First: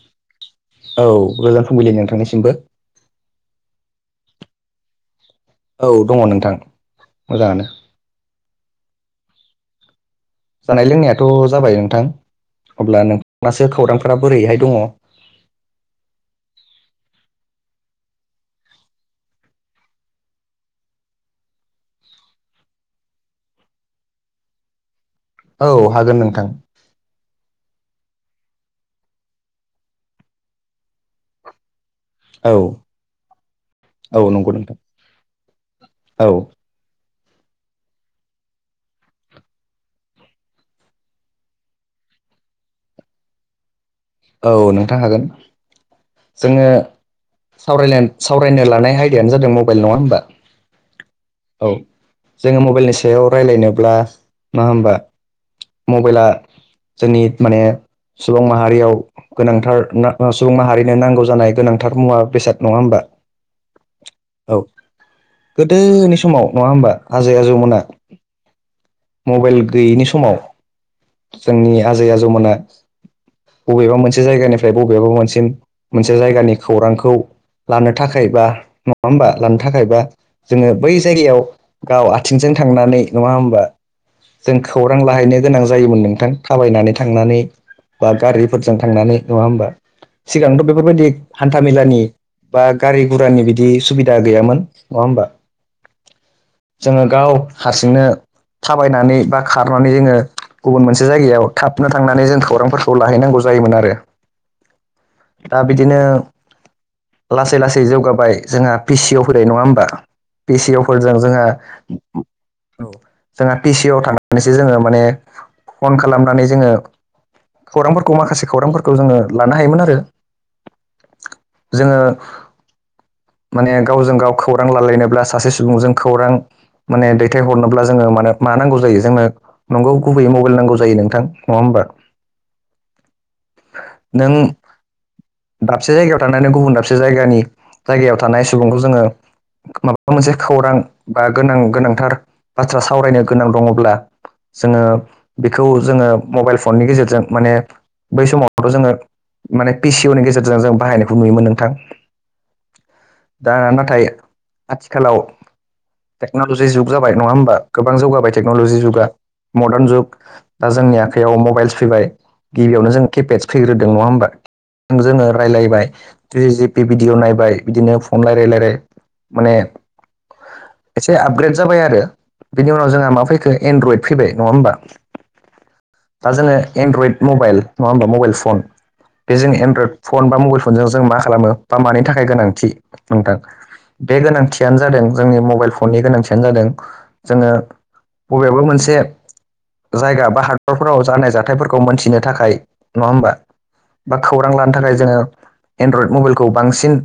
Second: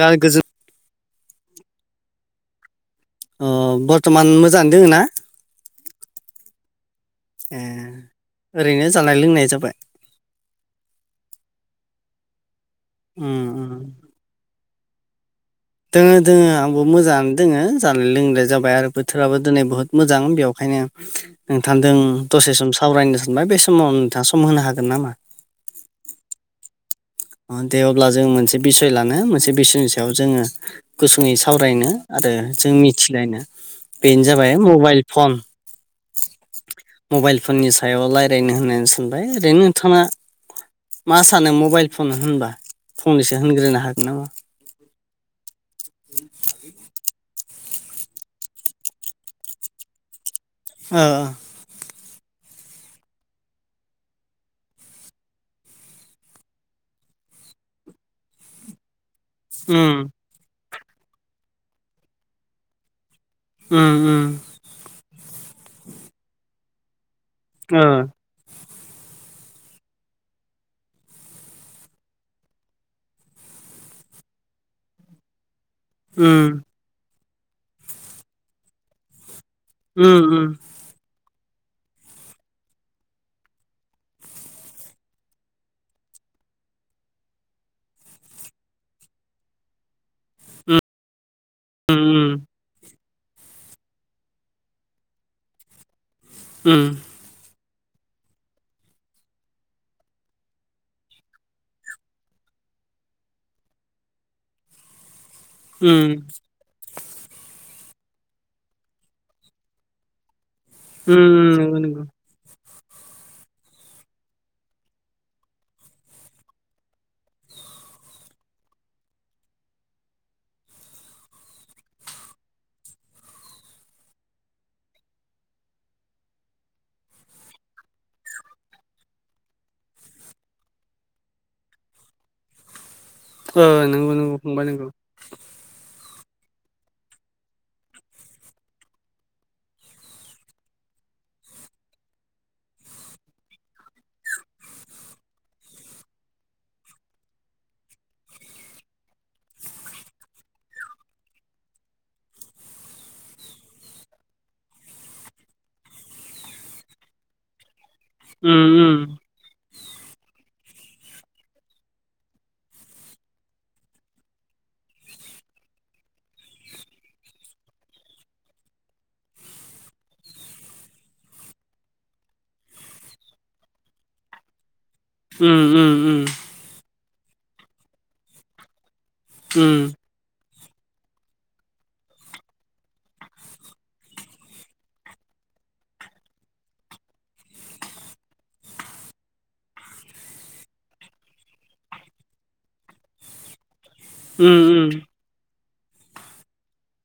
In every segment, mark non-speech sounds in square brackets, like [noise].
गान गोजोन औ गोजान फुंबिलि नोंथांनिसिमबो अ बर्थ'मान मोजाङानो दोङो ना औ दङ नोंथां ए मोजाङानो ओरैनो जानाय लोंनाय जाबाय जानाय लोंनायाथ' जाबाय नोंथां अब्ला उम उम नोंथाङासो खौरांफोरा बोरैहाय दङ दोङो दोङो आंबो मोजाङानो दोङो जानाय लोंनायालाय जाबाय आरो बोथोराबो दिनै बुहुत मोजां बेखायनो नोंथांजों दसे सम सावरायनो सानबाय बे समाव नोंथाङा सम होनो हागोन नामा? औ हागोन नोंथां। दे अब्ला जों मोनसे बिसय लानो मोनसे बिसयनि सायाव जोङो गुसुङै सावरायनो आरो औ जों मिथिलायनो बेनो औ जाबाय नंगौ नोंथां मबाइल फन औ मबाइल फननि सायाव रायज्लायनो होननानै सानबाय ओरैनो नोंथाङा मा सानो मबाइल फुं होनबा फंनैसो होनग्रोनो हागोन नामा औ नोंथां हागोन जोङो सावरायनो लानाय आयदायानो जादों मबाइल नङा होनबा ओ औ जोङो मबाइलनि सायाव राय्लायनोब्ला मा होमबा मबाइला जोंनि माने सुबुं माहारियाव गोनांथार सुबुं माहारिनो नांगौ जानाय गोनांथार मुवा बेसाद नङा होमबा उम उम औ गोदोनि समाव नङा होमबा आजै आजौमोना मबाइल गैयैनि समाव जोंनि आजै आजौमोना बबेबा मोनसे जायगानिफ्राय बबेबा मोनसेसिम मोनसे जायगानि खौरांखौ लानो थाखाय बा नङा होमबा लानो थाखायबा जोङो बै जायगायाव गाव आथिंजों थांनानै नङा होमबा जों खौरां लाहैनो गोनां जायोमोन नोंथां थाबायनानै थांनानै बा गारिफोरजों थांनानै नङा होमबा सिगांथ बेफोरबायदि हान्थाामेलानि बा गारि गुरानि बिदि सुबिदा दा गैयामोन नङा होमबा जोङो गाव हारसिंनो थाबायनानै बा खारनानै जोङो गुबुन मोनसे जायगायाव थाबनो थांनानै जों खौरांफोरखौ लाहैनांगौ जायोमोन आरो [inaudible] दा बिदिनो लासै लासै जौगाबाय जोंहा पिसिअ फैबाय नङा होमबा पिसिअफोरजों जोंहा नंगौ नंगौ जोंहा पिसि आव थनानैसो जोङो माने फन खालामनानै जोङो खौरांफोरखौ माखासे खौरांफोरखौ जोङो लानो हायोमोन आरो जोङो माने गावजों गाव खौरां लालायनोब्ला सासे सुबुंजों खौरां माने दैथाय हरनोब्ला जोङो माने मा नांगौ जायो जोंनो नंगौ गुबैयै मबाइल नांगौ जायो नोंथां नङा होमबा नंगौ नों नंगौ फंबाय नोंगौ दाबसे जायगायाव थानानै गुबुन दाबसे जायगानि जायगायाव थानाय सुबुंखौ जोङो माबा मोनसे खौरां बा गोनां गोनांथार बाथ्रा सावरायनो गोनां दङब्ला जोङो बेखौ जोङो मबाइल फननि गेजेरजों माने बै समावथ जोङो माने पिसिअ नि गेजेरजों जों बाहायनायखौ नुयोमोन नोंथां दा नाथाय आथिखालाव टेक्नलजि जुग जाबाय नङा होमबा गोबां जौगाबाय उम टेक्नलजि उम जुगा मदार्न जुग दा जोंनि आखयाव मबाइल्स फैबाय गिबियावनो जों केपेटस फैग्रोदों नङा होमबा जोङो रायजलायबाय ज जि पि भिडिअ नायबाय बिदिनो फन रायलाय रायलाय माने एसे आपग्रेड जाबाय आरो बिनि उनाव जोंहा माबा फैखो एनड्रइद फैबाय नङा होमबा उम उम दा जोङो एनड्रइड मबाइल नङा हबा मबाइल फन बे जोंनि उम एनड्रइड फन बा मबाइल फनजों जों मा खालामो बा मानि थाखाय गोनांथि नोंथां बे गोनांथियानो जादों जोंनि मबाइल फननि गोनांथियानो जादों जोङो बबेबा मोनसे जायगा बा हादरफोराव जानाय जाथायफोरखौ खौ मोनथिनो थाखाय नङा हबा बा उम खौरां लानो उम थाखाय जोङो एन्ड्रइड मबाइलखौ बांसिन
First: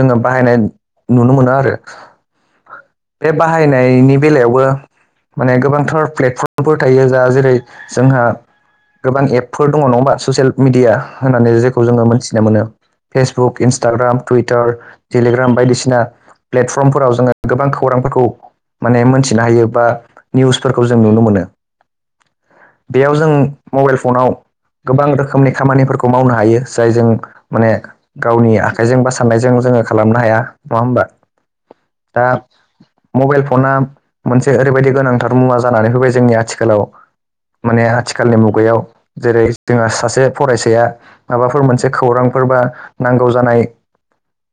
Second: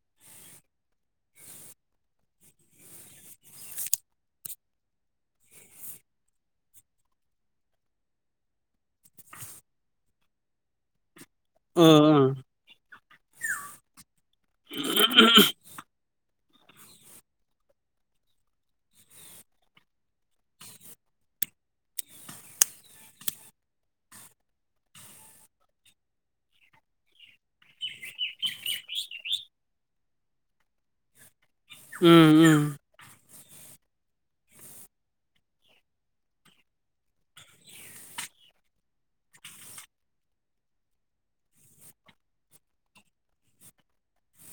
जोङो बाहायनाय नुनो मोनो आरो बे बाहायनायनि बेलायावबो माने गोबांथार प्लेटफर्मफोर थायो जा जेरै जोंहा गोबां एपफोर दङ नङाबा ससियेल मिडिया होननानै जेखौ ओ जोङो ओ मोनथिनो मोनो फेसबुक इन्सटाग्राम टुइटार टेलिग्राम बायदिसिना प्लेटफर्मफोराव जोङो गोबां खौरांफोरखौ माने मोनथिनो हायो बा निउसफोरखौ जों नुनो मोनो बेयाव जों मबाइल फनाव गोबां रोखोमनि खामानिफोरखौ मावनो हायो जायजों माने गावनि आखाइजों बा सान्नायजों जोङो खालामनो हाया नङा होमबा दा उम उम मबाइल फना मोनसे ओरैबायदि गोनांथार मुवा जानानै फैबाय जोंनि आथिखालाव माने आथिखालनि मुगायाव जेरै जोंहा सासे फरायसाया माबाफोर मोनसे खौरांफोर बा नांगौ जानाय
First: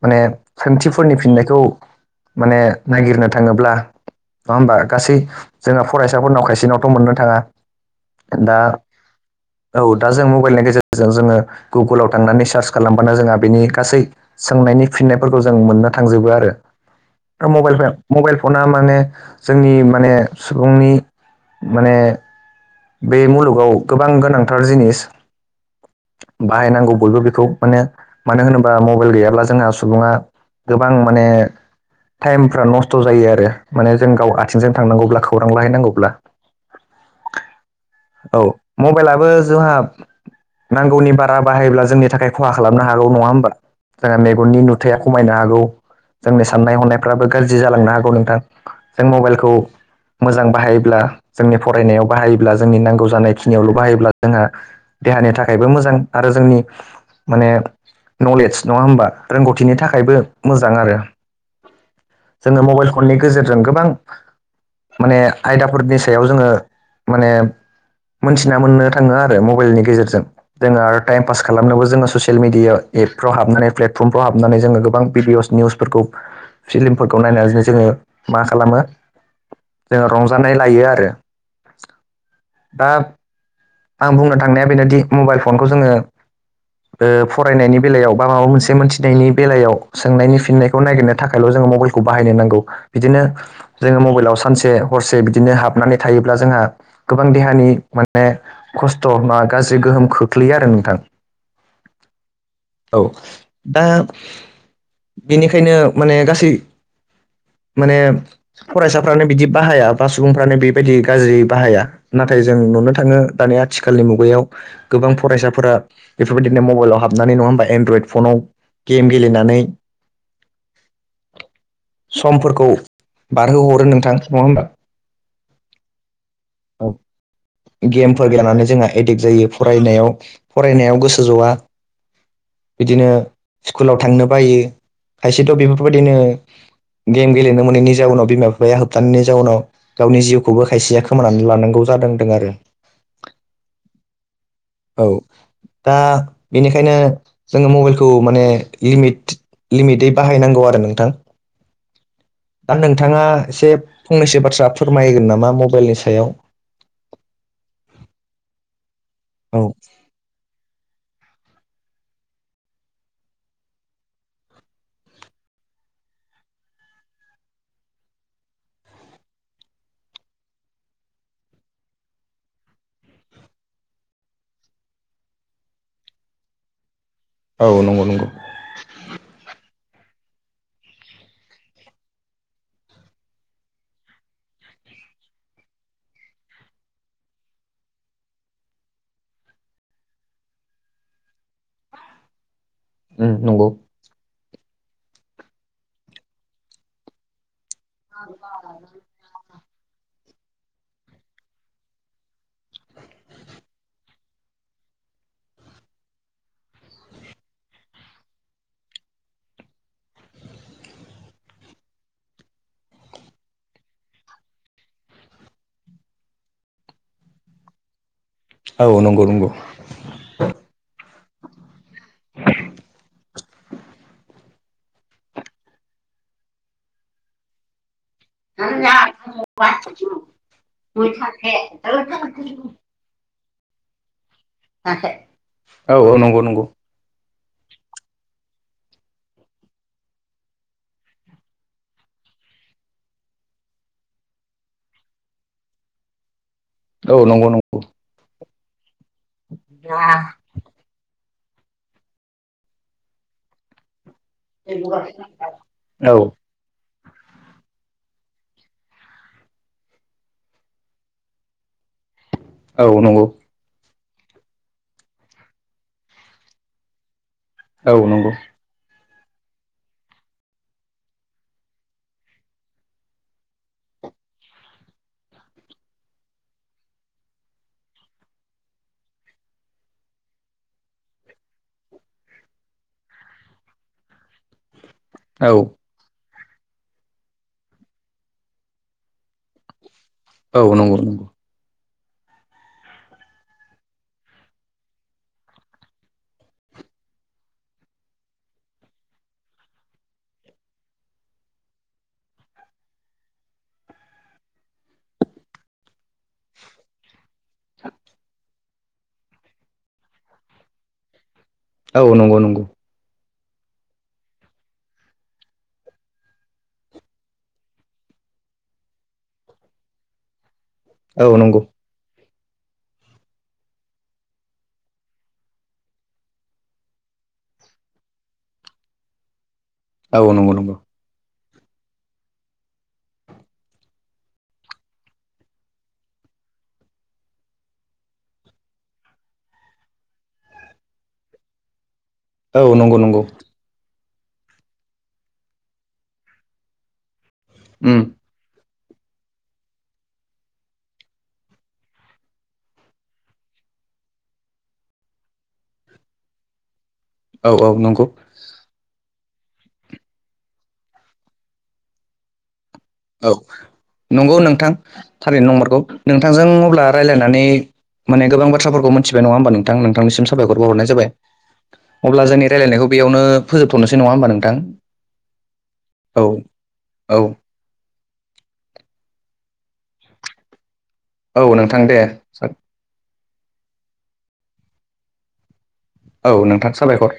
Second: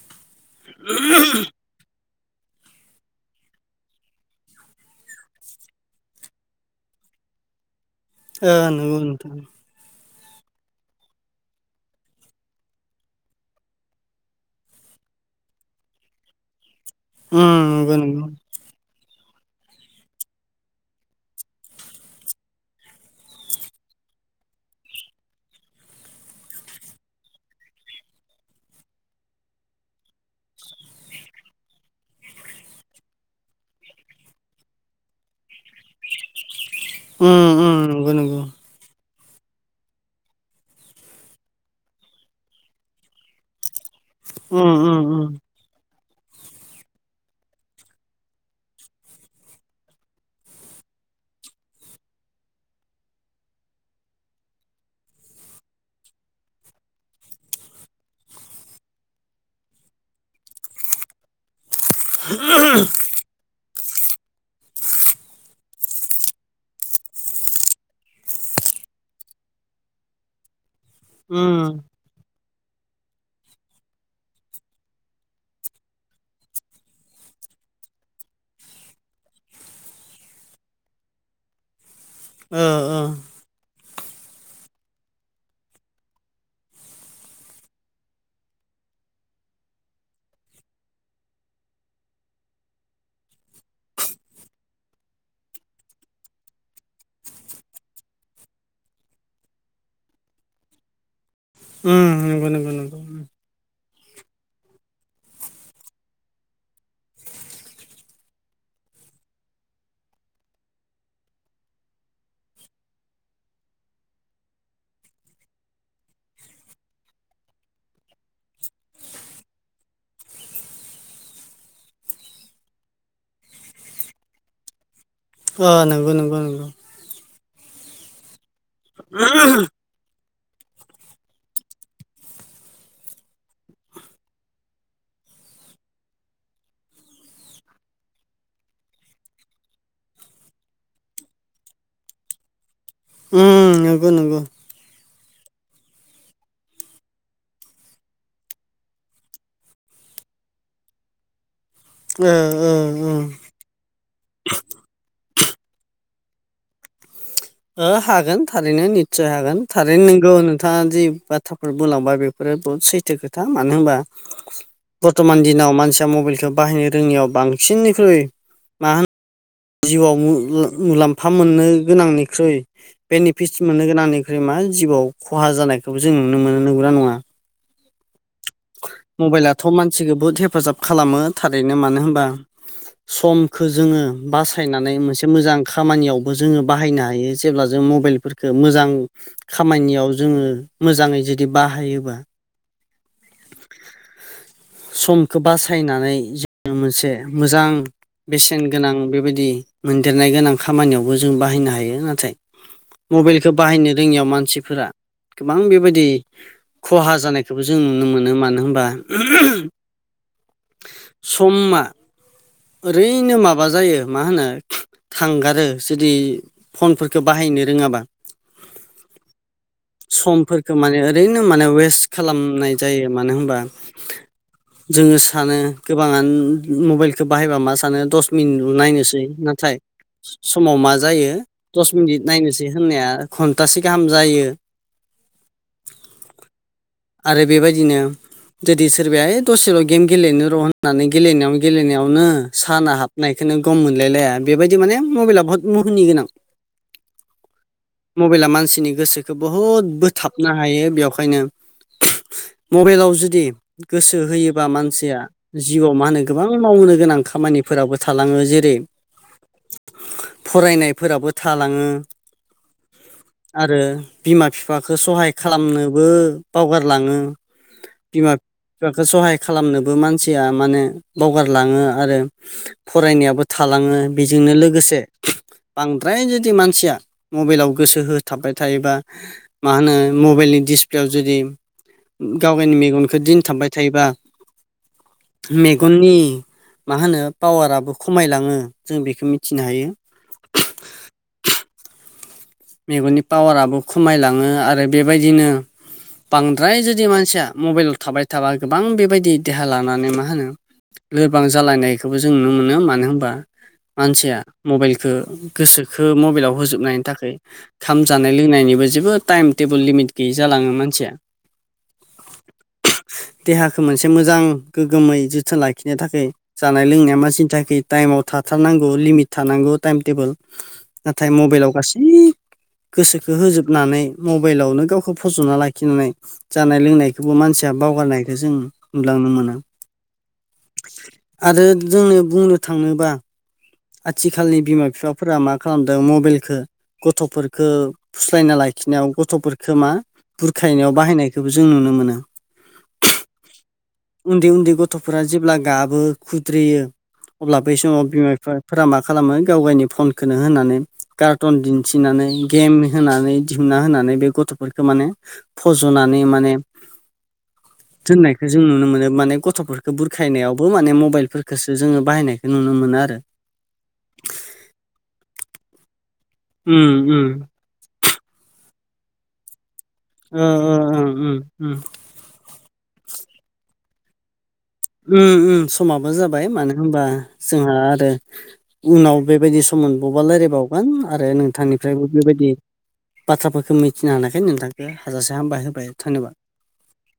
माने सोंथिफोरनि फिननायखौ माने नागिरनो थाङोब्ला नङा होमबा गासै जोंना फरायसाफोरनाव खायसेनावथ' मोननो थाङा आ दा नंगौ नोंथां औ दा जों मबाइलनि गेजेरजों जोङो गुगोलाव थांनानै सार्च खालामबानो जोंहा बेनि गासै सोंनायनि फिननायफोरखौ जों मोननो थांजोबो आरो उम नंगौ नंगौ मबाइल फना माने जोंनि माने सुबुंनि माने बे मुलुगाव गोबां गोनांथार जिनिस बाहायनांगौ बयबो बेखौ माने मानो होनोबा मबाइल गैयाब्ला जोंहा सुबुङा गोबां माने टाइमफ्रा नसथ' जायो आरो माने जों गाव आथिंजों थांनांगौब्ला खौरां लाहैनांगौब्ला ओम ओम औ मबाइलाबो जोंहा नांगौनि बारा बाहायोब्ला जोंनि थाखाय खहा खालामनो हागौ नङा होमबा जोंहा मेगननि उम नुथाया उम खमायनो उम हागौ जोंनि साननाय हनायफ्राबो गाज्रि जालांनो हागौ नोंथां जों मबाइलखौ मोजां बाहायोब्ला जोंनि फरायनायाव बाहायोब्ला जों जोंनि नांगौ जानायखिनियावल' बाहायोब्ला जोंहा देहानि थाखायबो मोजां आरो जोंनि माने नलेज नङा होमबा रोंगौथिनि थाखायबो मोजां आरो [unintelligible] जोङो मबाइल फननि गेजेरजों जों गोबां माने आयदाफोरनि सायाव जोङो माने मोनथिना मोननो थाङो आरो मबाइलनि गेजेरजों जों आरो टाइम फास खालामनो उम जों ससियेल मिडिया एपफ्राव हाबनानै प्लेटफर्मफ्राव हाबनानै जोङो गोबां भिदिअस निउसफोरखौ फिल्मफोरखौ नायनानैनो जोङो मा खालामो जोङो रंजानाय लायो आरो ओ दा ओ आं बुंनो थांनाया बेनोदि मबाइल फनखौ जोङो फरायनायनि बेलायाव बा माबा मोनसे मोनथिनायनि बेलायाव सोंनायनि फिननायखौ नागिरनो थाखायल' जोङो मबाइल खौ बाहायनो नांगौ बिदिनो जोङो मबाइलाव सानसे हरसे बिदिनो हाबनानै थायोब्ला जोंहा गोबां देहानि माने खसथ' बा गाज्रि गोहोम खोख्लैयो आरो नोंथां ओम नंगौ नगौ नंगौ औ दा बेनिखायनो माने गासै माने फरायसाफ्रानो बिदि बाहाया बा सुबुंफ्रानो बेबायदि गाज्रि बाहाया नाथाय जों नुनो थाङो दानि आथिखालनि मुगायाव गोबां फरायसाफोरा बेफोरबायदिनो मबाइलाव हाबनानै नङा होमबा एनड्रयड फनाव गेम गेलेनानै [inaudible] [inaudible] समफोरखौ बारहो हरो नोंथां नङा होमबा अ नंगौ नंगौ नंगौ गेमफोर गेलनानै जोंहा एडिक्ट जायो फरायनायाव फरायनायाव गोसो जवा बिदिनो स्कुलाव थांनो बायो खायसेथ' बेफोरबायदिनो गेम गेलेनो मोनैनि जाउनाव बिमा बिफाया होबथानायनि जाउनाव गावनि जिउखौबो खायसेया खोमानानै लानांगौ जादों होनदों आरो उ नंगौ नंगौ औ दा बेनिखायनो जोङो मबाइलखौ माने लिमिट लिमिटै बाहायनांगौ आरो नोंथां ओ ओ दा ओ नोंथाङा एसे फंनैसो बाथ्रा फोरमायगोन नामा मबाइलनि सायाव हागोन थारैनो निस्सय हागोन औ थारैनो नोंगौ नोंथाङा जि बाथ्राफोर बुंलांबा बेफोरो बुहुत सैथो खोथा मानो होनबा बर्थमान दिनाव मानसिया मबाइलखौ बाहायनो रोङैयाव बांसिननिख्रुइ मा होन जिउआव मुलाम्फा मोननो गोनांनिख्रुइ बेनिफिट्स मोननो गोनांनिख्रुइ मा जिउआव खहा जानायखौबो जों नुनो मोनो नंगोना नङा औ नंगौ नंगौ मबाइलाथ' मानसिखौ बहुत हेफाजाब खालामो थारैनो मानो होनबा समखौ जोङो बासायनानै मोनसे मोजां खामानियावबो जोङो बाहायनो हायो जेब्ला जों मबाइल फोरखो मोजां खामानियाव जोङो मोजाङै जुदि बाहायोबा उ नंगौ समखौ बासायनानै जोङो मोनसे मोजां बेसेन गोनां बेबायदि मोनदेरनाय गोनां खामानियावबो जों बाहायनो हायो नाथाय मबाइलखौ बाहायनो रोङियाव मानसिफोरा गोबां बेबायदि खहा जानायखौबो जों नु नुनो मोन मानो होनबा समा ओरैनो माबा जायो मा होनो थांगारो जुदि फनफोरखौ बाहायनो रोङाबा औ नंगौ नंगौ समफोरखौ माने ओरैनो माने वेस्ट खालामनाय जायो मानो होनबा जोङो सानो गोबाङानो मबाइलखौो बाहायबा मा सानो दस मिनिटल' नायनोसै नाथाय समाव मा जायो दस मिनिट नायनोसै होननाया घन्टासे गाहाम जायो। औ औ नंगौ नंगौ आरो बेबायदिनो जुदि सोरबाया इ दसेल' गेम गेलेनो र' होननानै गेलेनायाव गेलेनायाव नो साना हाबनायखौोननो गम मोनलायलाया बेबायदि माने मबाइला बुहुत मुहनि गोनां। औ नंगौ नंगौ मबाइला मानसिनि गोसोखौ बहुद बोथाबनो हायो बेवहायनो मबेलाव जुदि गोसो हो बा मानसिया जिउआव मा औ होनो नंगौ गोबां मावनो गोनां खामानिफोराबो थालाङो जेरै फरायनायफोराबो थालाङो। औ नंगौ आरो बिमा बिफाखौ सहाय खालामनोबो बावगारलाङो। औ बिमा बिफाखौ सहाय खालामनोबो मानसिया माने बावगारलाङो आरो। आरो फरायनायाबो थालाङो बेजोंनो लोगोसे बांद्राय जुदि मानसिया मबाइलाव गोसो होथाबबाय थायो बा मा होनो मबाइलनि दिडिसप्लेयाव जुदि गाव गावनि मेगनखौ दिन थांबाय थायोबा मेगननि मा होनो पावाराबो खमायलाङो जों बेखौ मिथिनो हायो। औ नंगौ नंगौ मेगननि पावाराबो खमायलाङो आरो बेबायदिनो बांद्राय जुदि मानसिया मबाइलाव थाबाय थाबा गोबां बेबायदि देहा लानानै मा होनो? लोरबां जालायनायखौबो जों नुनो मोनो मानो होनबा मानसिया मबाइलखौ गोसोखो मबाइलाव होजोबनायनि थाखाय ओंखाम जानाय लोंनायनिबो जेबो टाइम टेबोल लिमिट गैयै जालाङो मानसिया। औ नंगौ नंगौ देहाखौ मोनसे मोजां गोग्गोमै जोथोन लाखिनो थाखाय जानाय लोंनाया मानसिनि थाखाय टाइमाव थाथारनांगौ लिमिट थानांगौ टाइम टेबोल नाथाय औ नंगौ औ नंगौ मबाइलाव गासै गोसोखौ होजोबनानै मबाइलावनो गावखौ फज'ना लाखिनानै जानाय लोंनायखौबो मानसिया बावगारनायखौो जों नुलांनो मोनो। औ नंगौ नंगौ आरो जोंनो बुंनो थाङोबा आथिखालनि बिमा बिफाफोरा मा खालामदों मबाइलखौ गथ'फोरखौ फुस्लायना लाखिनायाव गथ'फोरफोरखौ मा? बुरखायनायाव बाहायनायखौबो जों नुनो मोनो। औ नंगौ नंगौ उन्दै उन्दै गथ'फोरा जेब्ला गाबो खुद्रियो अब्ला बै उम समाव बिमा बिफाफोरा मा खालामो गाव गावनि फनखौनो होननानै कार्टुन दिन्थिनानै गेम होनानै दिहुनना होनानै बे गथ'फोरखौ माने फज'नानै माने औ औ नंगौ बेखौ जों नुनो मोनो माने गथ'फोरखौ बुरखायनायावबो माने मबाइलफोरखोसो जोङो बाहायनायखौ नुनो मोनो आरो। औ नंगौ नोंथां थारैनो नंमारगौ नोंथांजों अब्ला उम उम रायलायनानै माने गोबां बाथ्राफोरखौ मिथिबाय नङा होमबा नोंथां नोंथांनिसिम ओ साबायखर ओ बावहरनाय जाबाय। ओं उम उम अब्ला जोंनि रायलायनायखौ बेयावनो फोजोबथ'नोसै नङा ओमबा नोंथां? उम उम समाबो औ जाबाय मानो होमबा औ जोंहा आरो उनाव बेबायदि सम मोनबावबा रालायबावगोन। आरो औ नोंथां दे नोंथांनिफ्रायबो बेबायदि बाथ्राफोरखौ मिथिनो हानायखाय नोंथांखौ हाजासे हामबाय होबाय। धन्यबाद। औ नोंथां साबायखर